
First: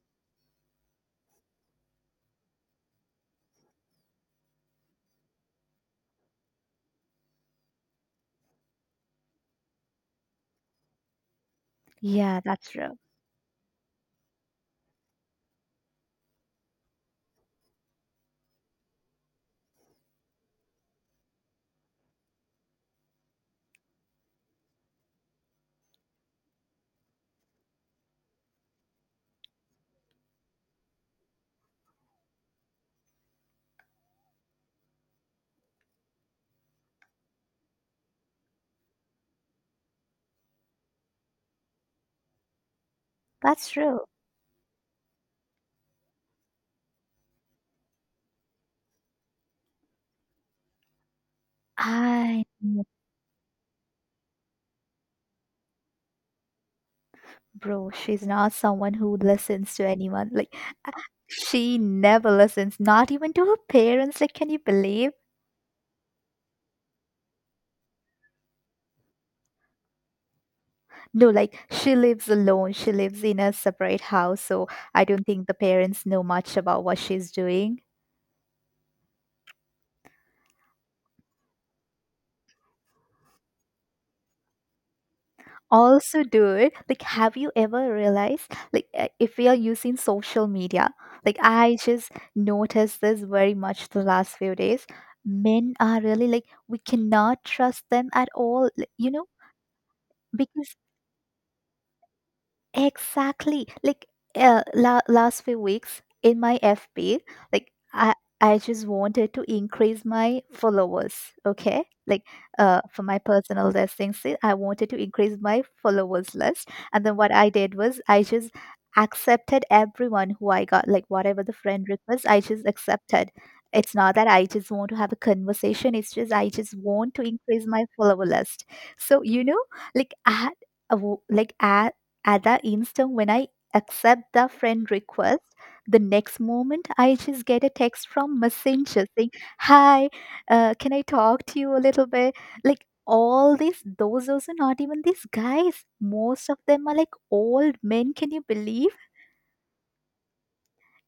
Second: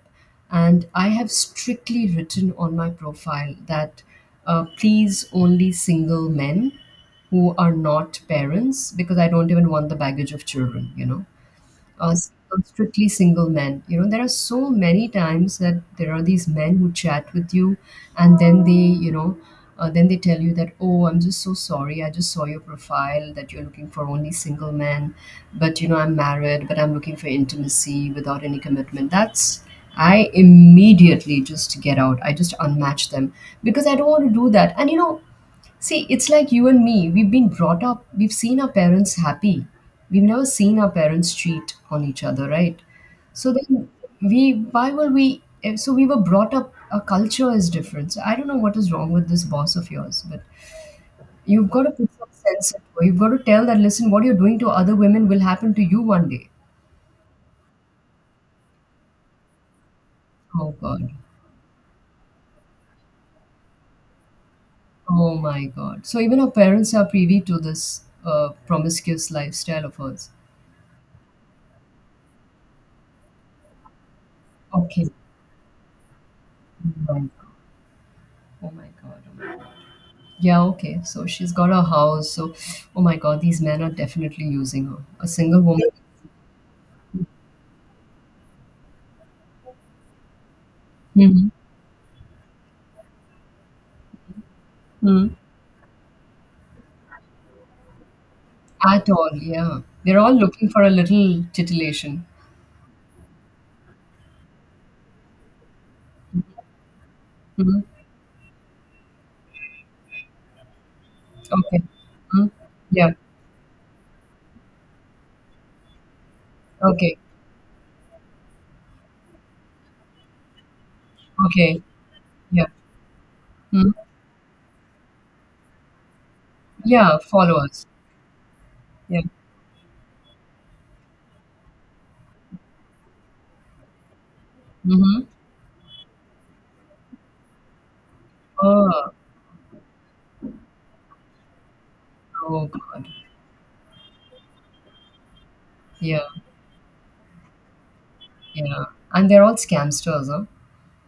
[SPEAKER 1] and I have strictly written on my profile that, please only single men who are not parents, because I don't even want the baggage of children, you know.
[SPEAKER 2] Yeah, that's true
[SPEAKER 1] Strictly single men. You know, there are so many times that there are these men who chat with you, and then then they tell you that, oh, I'm just so sorry. I just saw your profile that you're looking for only single men, but you know, I'm married, but I'm looking for intimacy without any commitment. That's I immediately just get out. I just unmatch them, because I don't want to do that. And you know, see, it's like you and me. We've been brought up, we've seen our parents happy. We've never seen our parents cheat on each other, right? So
[SPEAKER 2] that's
[SPEAKER 1] then
[SPEAKER 2] true
[SPEAKER 1] we, why will we, eh, so we were brought up, our culture is different. So I don't know what is wrong with this boss of yours, but you've got to put some
[SPEAKER 2] I
[SPEAKER 1] sense
[SPEAKER 2] know,
[SPEAKER 1] into it. You've got to tell that, listen, what you're doing to other women will happen to you one day.
[SPEAKER 2] bro, she's not someone who listens to anyone. Like
[SPEAKER 1] Oh, God.
[SPEAKER 2] she never listens, not even to her parents. Like, can you believe?
[SPEAKER 1] Oh, my God. So even our parents are privy to this promiscuous lifestyle of hers.
[SPEAKER 2] No, like, she lives alone. She lives in a separate house. So I
[SPEAKER 1] Okay.
[SPEAKER 2] don't think the parents know much about what
[SPEAKER 1] Oh, my
[SPEAKER 2] she's
[SPEAKER 1] God.
[SPEAKER 2] doing.
[SPEAKER 1] Oh, my God. Yeah, okay. So she's got a house. So, oh my God, these men are definitely using her. A single woman.
[SPEAKER 2] Also, dude, like, have you ever realized, like, if we are using social media, like,
[SPEAKER 1] Hmm.
[SPEAKER 2] I just noticed this very much the last few days.
[SPEAKER 1] Hmm.
[SPEAKER 2] Men are really like, we cannot trust them at all, like,
[SPEAKER 1] At
[SPEAKER 2] you know,
[SPEAKER 1] all. Yeah. They're all looking
[SPEAKER 2] because
[SPEAKER 1] for a little titillation.
[SPEAKER 2] exactly. Like last few weeks in my FB, like
[SPEAKER 1] Hmm.
[SPEAKER 2] I just wanted to increase my followers,
[SPEAKER 1] Okay.
[SPEAKER 2] okay? Like
[SPEAKER 1] Hmm.
[SPEAKER 2] for
[SPEAKER 1] Yeah.
[SPEAKER 2] my personal listing, see, I wanted to increase my followers list. And then
[SPEAKER 1] Okay.
[SPEAKER 2] what I did was I just accepted everyone who I got, like whatever the
[SPEAKER 1] Okay.
[SPEAKER 2] friend request, I
[SPEAKER 1] Yeah.
[SPEAKER 2] just accepted.
[SPEAKER 1] Hmm.
[SPEAKER 2] It's not that I just want to have a conversation, it's just I just want
[SPEAKER 1] Yeah.
[SPEAKER 2] to increase
[SPEAKER 1] Followers.
[SPEAKER 2] my follower list.
[SPEAKER 1] Yeah.
[SPEAKER 2] So, you know, like I had a like as at the instant when I accept the friend
[SPEAKER 1] Mm-hmm.
[SPEAKER 2] request, the next moment I just get a text from Messenger
[SPEAKER 1] Oh,
[SPEAKER 2] saying, "Hi, can I talk to you a little bit?"
[SPEAKER 1] oh
[SPEAKER 2] Like
[SPEAKER 1] God.
[SPEAKER 2] all these, those also not even these guys.
[SPEAKER 1] Yeah.
[SPEAKER 2] Most of them are like old men. Can you
[SPEAKER 1] Yeah.
[SPEAKER 2] believe?
[SPEAKER 1] And they're all scamsters, huh?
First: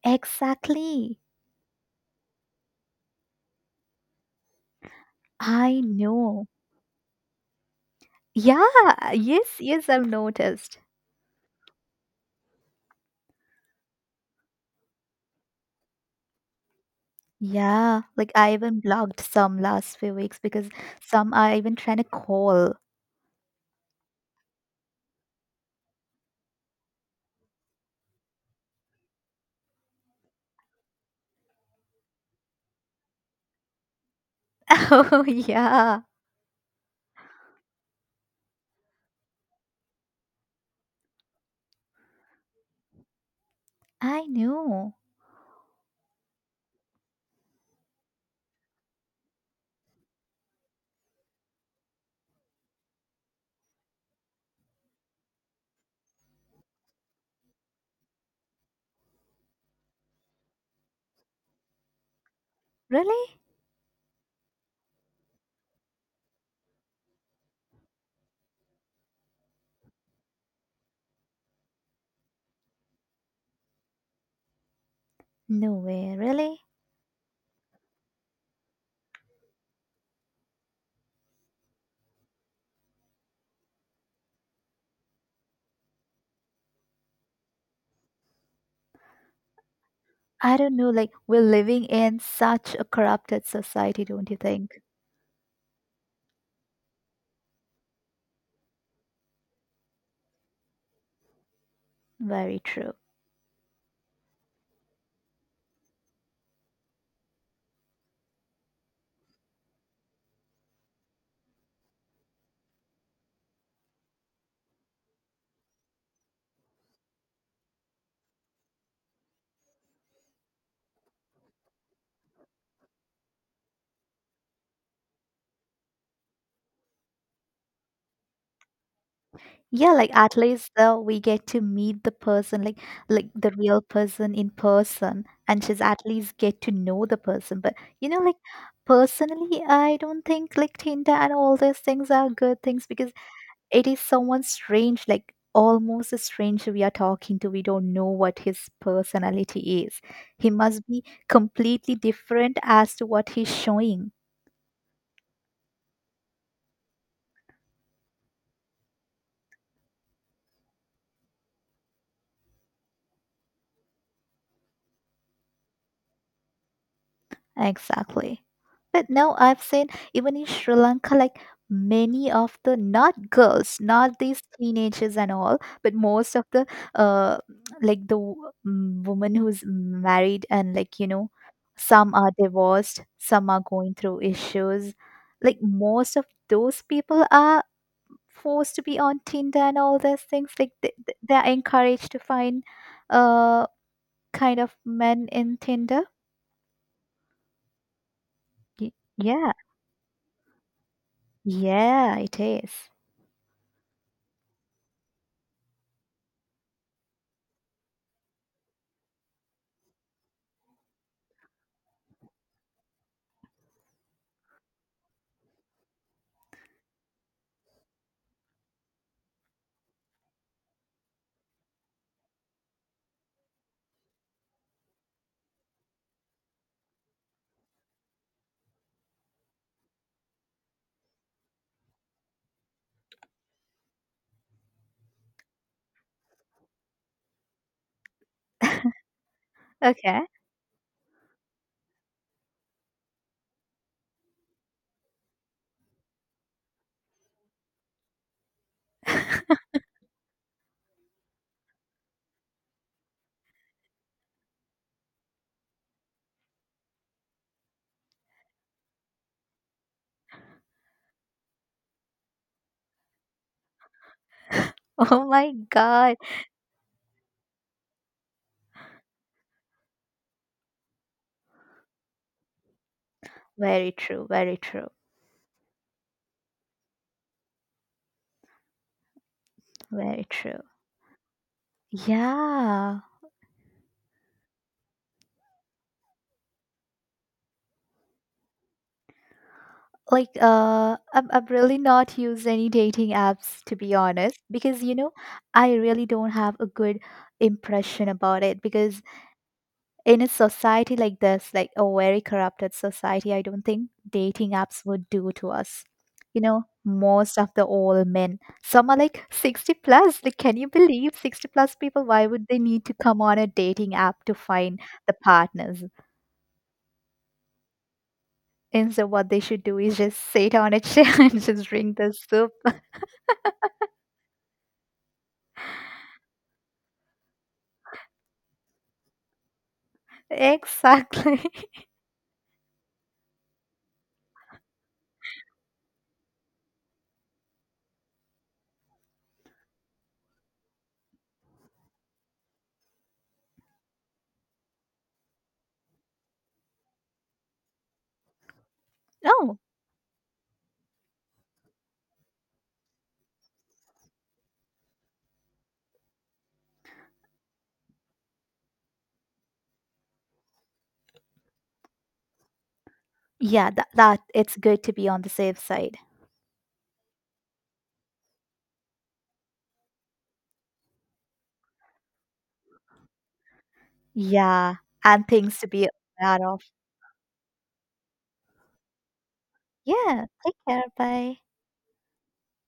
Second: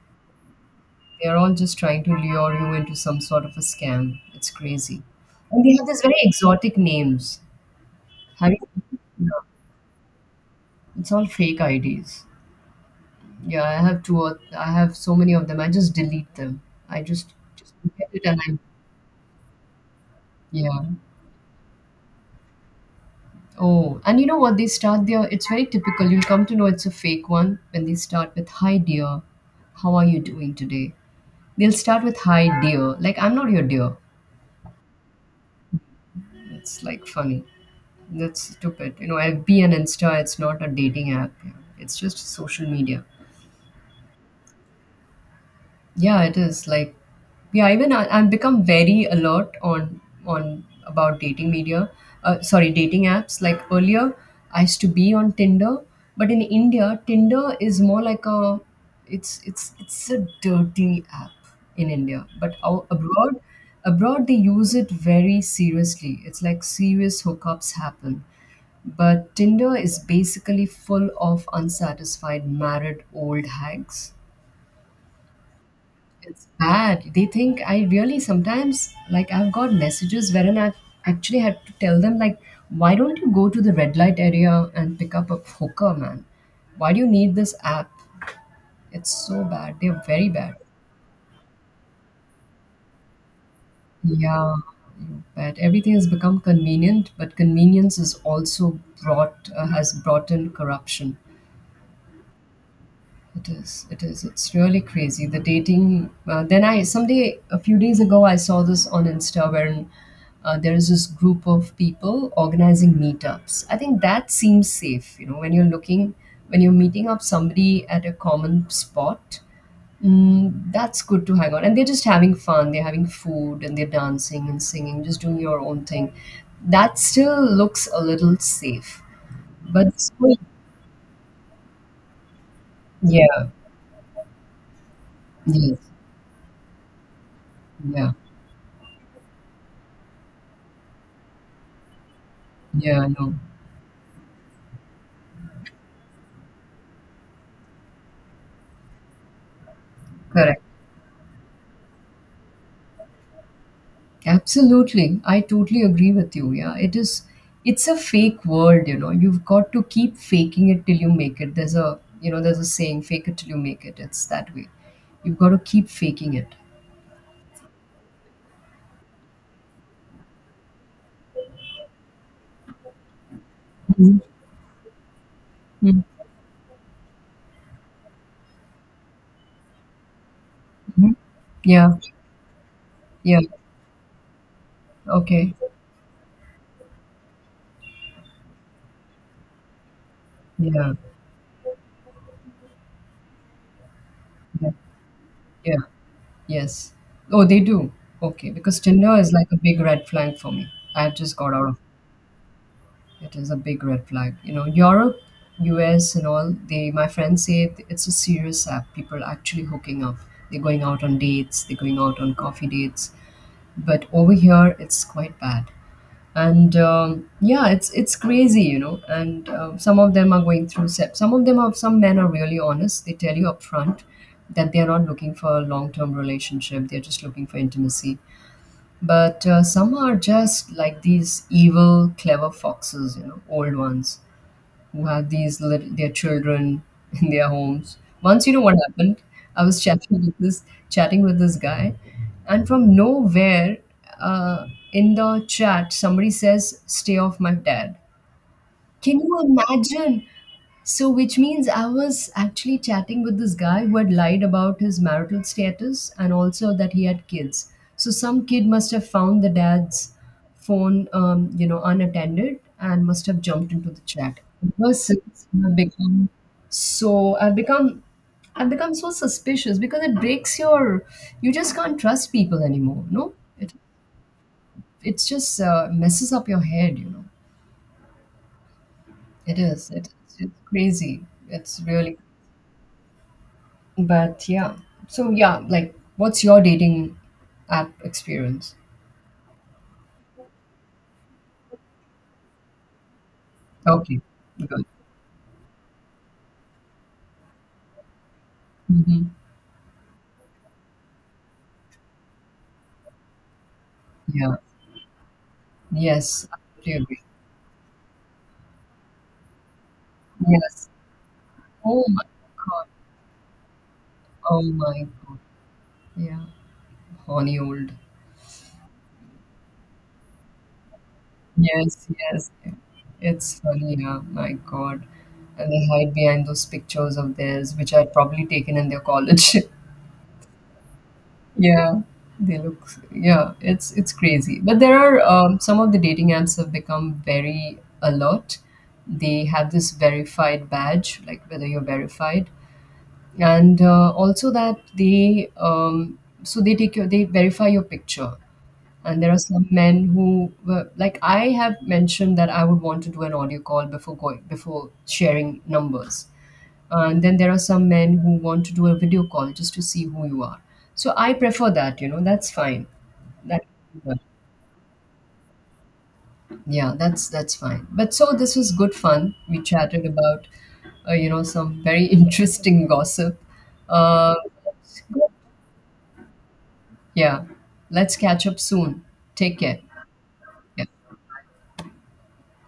[SPEAKER 2] Exactly.
[SPEAKER 1] They're all just trying to lure you into some sort of a scam. It's crazy. And they
[SPEAKER 2] I
[SPEAKER 1] have these very
[SPEAKER 2] know.
[SPEAKER 1] exotic names. Have
[SPEAKER 2] Yeah.
[SPEAKER 1] you? No,
[SPEAKER 2] Yes. Yes. I've noticed.
[SPEAKER 1] it's all fake IDs. Yeah, I have two, or I have so many of them. I just delete them. I just
[SPEAKER 2] Yeah,
[SPEAKER 1] forget it
[SPEAKER 2] like
[SPEAKER 1] and
[SPEAKER 2] I
[SPEAKER 1] I
[SPEAKER 2] even blocked some last few weeks because
[SPEAKER 1] yeah.
[SPEAKER 2] some are even trying to call.
[SPEAKER 1] Oh, and you know what? They start there. It's very typical. You'll come to know it's a fake one when they start with "Hi dear, how are you doing today?" They'll start with "Hi dear," like I'm not your dear.
[SPEAKER 2] <laughs> Oh, yeah.
[SPEAKER 1] It's like funny. That's stupid. You know, FB and Insta. It's not a dating app. Yeah. It's just social media.
[SPEAKER 2] I know.
[SPEAKER 1] Yeah, it is like yeah. Even I've become very alert on about dating media. Sorry, dating apps. Like earlier, I used to be on Tinder, but in India, Tinder is more like a it's a dirty app in India. But
[SPEAKER 2] Really?
[SPEAKER 1] abroad, abroad they use it very seriously. It's like serious hookups happen. But Tinder is basically full of unsatisfied married old hags.
[SPEAKER 2] No way.
[SPEAKER 1] It's
[SPEAKER 2] Really?
[SPEAKER 1] bad. They think I really sometimes, like I've got messages wherein I've actually had to tell them like, why don't you go to the red light area and pick up a hooker, man? Why do you need this app? It's so bad. They're very bad.
[SPEAKER 2] I don't know. Like, we're living in such a corrupted society, don't you
[SPEAKER 1] Yeah,
[SPEAKER 2] think?
[SPEAKER 1] you bet. Everything has become convenient, but convenience is also brought has brought in corruption.
[SPEAKER 2] Very true.
[SPEAKER 1] It is. It is. It's really crazy. The dating. Then I someday a few days ago I saw this on Insta where, there is this group of people organizing meetups. I think that seems safe. You know, when you're meeting up somebody at a common spot, mm, that's good to hang on. And they're just having fun. They're having food and they're dancing and singing, just doing your own thing. That still looks a little safe.
[SPEAKER 2] Yeah,
[SPEAKER 1] But this
[SPEAKER 2] like at
[SPEAKER 1] whole-
[SPEAKER 2] least though we get to meet the person, like
[SPEAKER 1] yeah,
[SPEAKER 2] the real person in person, and
[SPEAKER 1] yes,
[SPEAKER 2] she's at least get to know the person. But you
[SPEAKER 1] yeah,
[SPEAKER 2] know, like personally, I don't think like Tinder and all these things are good things
[SPEAKER 1] yeah,
[SPEAKER 2] because
[SPEAKER 1] no.
[SPEAKER 2] it is someone strange, like almost a stranger we are talking to. We don't know what his personality is. He
[SPEAKER 1] Correct.
[SPEAKER 2] must be completely different as to what he's showing.
[SPEAKER 1] Absolutely. I totally agree with you. Yeah. It's a fake world, you know. You've got to keep faking it till you make it. There's a, you know, there's a saying, fake it till you make it. It's that way. You've got to keep faking it.
[SPEAKER 2] Exactly. But now I've seen even in Sri Lanka, like many of the not girls, not
[SPEAKER 1] Mhm.
[SPEAKER 2] these teenagers and all, but
[SPEAKER 1] Mhm.
[SPEAKER 2] most of the uh, like the woman who's married and like you
[SPEAKER 1] Mhm.
[SPEAKER 2] know,
[SPEAKER 1] Yeah.
[SPEAKER 2] some are divorced,
[SPEAKER 1] Yeah.
[SPEAKER 2] some are going through issues.
[SPEAKER 1] Okay.
[SPEAKER 2] Like most of those people are forced to be on Tinder and all those things. Like
[SPEAKER 1] Yeah.
[SPEAKER 2] they are encouraged to find uh kind
[SPEAKER 1] Yeah.
[SPEAKER 2] of men in
[SPEAKER 1] Yeah.
[SPEAKER 2] Tinder.
[SPEAKER 1] Yes. Oh, they do. Okay. Because
[SPEAKER 2] Y-
[SPEAKER 1] Tinder is like
[SPEAKER 2] Yeah.
[SPEAKER 1] a big red flag for me. I've just got out of
[SPEAKER 2] Yeah, it is.
[SPEAKER 1] it is a big red flag. You know, Europe, US, and all, they, my friends say it's a serious app. People are actually hooking up. They're going out on dates, they're going out on coffee dates. But over here, it's quite bad. And yeah, it's crazy, you know. And some of them are going through. Some of them are. Some men are really honest. They tell you up front that they are not looking for a long-term relationship. They're just looking for intimacy, but some are just like these evil clever foxes, you know, old ones who have these their children <laughs> in their homes. Once, you know what
[SPEAKER 2] <laughs>
[SPEAKER 1] happened, I was
[SPEAKER 2] Okay.
[SPEAKER 1] chatting with this guy, and from nowhere, uh, in the chat, somebody says, "Stay off my dad." Can you imagine? So, which means I was actually chatting with this guy who had lied about his marital status and also that he had kids. So, some kid must have found the dad's phone, you know, unattended, and must have jumped into the chat.
[SPEAKER 2] <laughs>
[SPEAKER 1] Ever
[SPEAKER 2] Oh
[SPEAKER 1] since
[SPEAKER 2] my
[SPEAKER 1] I've
[SPEAKER 2] god.
[SPEAKER 1] become so, I've become so suspicious because it breaks your, you just can't trust people anymore. No, it,
[SPEAKER 2] Very true, very true,
[SPEAKER 1] it's just messes up your head. You know, it is. It,
[SPEAKER 2] very
[SPEAKER 1] it's
[SPEAKER 2] true.
[SPEAKER 1] crazy. It's really
[SPEAKER 2] Yeah.
[SPEAKER 1] but yeah, so yeah, like what's your dating app experience?
[SPEAKER 2] Like I'm I am really not used any dating apps to be
[SPEAKER 1] Okay,
[SPEAKER 2] honest because
[SPEAKER 1] good.
[SPEAKER 2] you know I really don't have a good impression about it because
[SPEAKER 1] Hmm.
[SPEAKER 2] in a society like this, like a very corrupted society, I don't think dating
[SPEAKER 1] Yeah,
[SPEAKER 2] apps would do to us. You
[SPEAKER 1] yes, I
[SPEAKER 2] know,
[SPEAKER 1] totally agree.
[SPEAKER 2] most of the old men, some are like 60 plus. Like, can you
[SPEAKER 1] Yes.
[SPEAKER 2] believe 60 plus
[SPEAKER 1] Oh
[SPEAKER 2] people?
[SPEAKER 1] my
[SPEAKER 2] Why would they need
[SPEAKER 1] God.
[SPEAKER 2] to come on a dating app to
[SPEAKER 1] Oh
[SPEAKER 2] find
[SPEAKER 1] my
[SPEAKER 2] the
[SPEAKER 1] God.
[SPEAKER 2] partners?
[SPEAKER 1] Yeah, horny old.
[SPEAKER 2] Instead, what they should do is just sit on a chair <laughs> and just drink
[SPEAKER 1] Yes,
[SPEAKER 2] the
[SPEAKER 1] yes.
[SPEAKER 2] soup.
[SPEAKER 1] It's funny, yeah. My God. And they hide behind those pictures of theirs, which I'd probably taken in their college. <laughs>
[SPEAKER 2] Exactly. <laughs>
[SPEAKER 1] Yeah, they look. Yeah, it's crazy. But there are some of the dating apps have become very alert. They have this verified badge, like whether you're verified, and also that they so they take your they verify your picture. And there are
[SPEAKER 2] Oh,
[SPEAKER 1] some men who were like I have mentioned that I would want to do an audio call before sharing numbers, and then there are some men who want to do a video call just to see who you are. So I prefer that, you know, that's fine. That
[SPEAKER 2] yeah, that it's good to be on the safe side.
[SPEAKER 1] yeah, that's fine. But so this was good fun. We chatted about, you know, some very <laughs> interesting gossip. Uh,
[SPEAKER 2] Yeah, and things to be aware of.
[SPEAKER 1] yeah, let's catch up soon. Take care.
[SPEAKER 2] Yeah, take care.
[SPEAKER 1] Yeah.
[SPEAKER 2] Bye.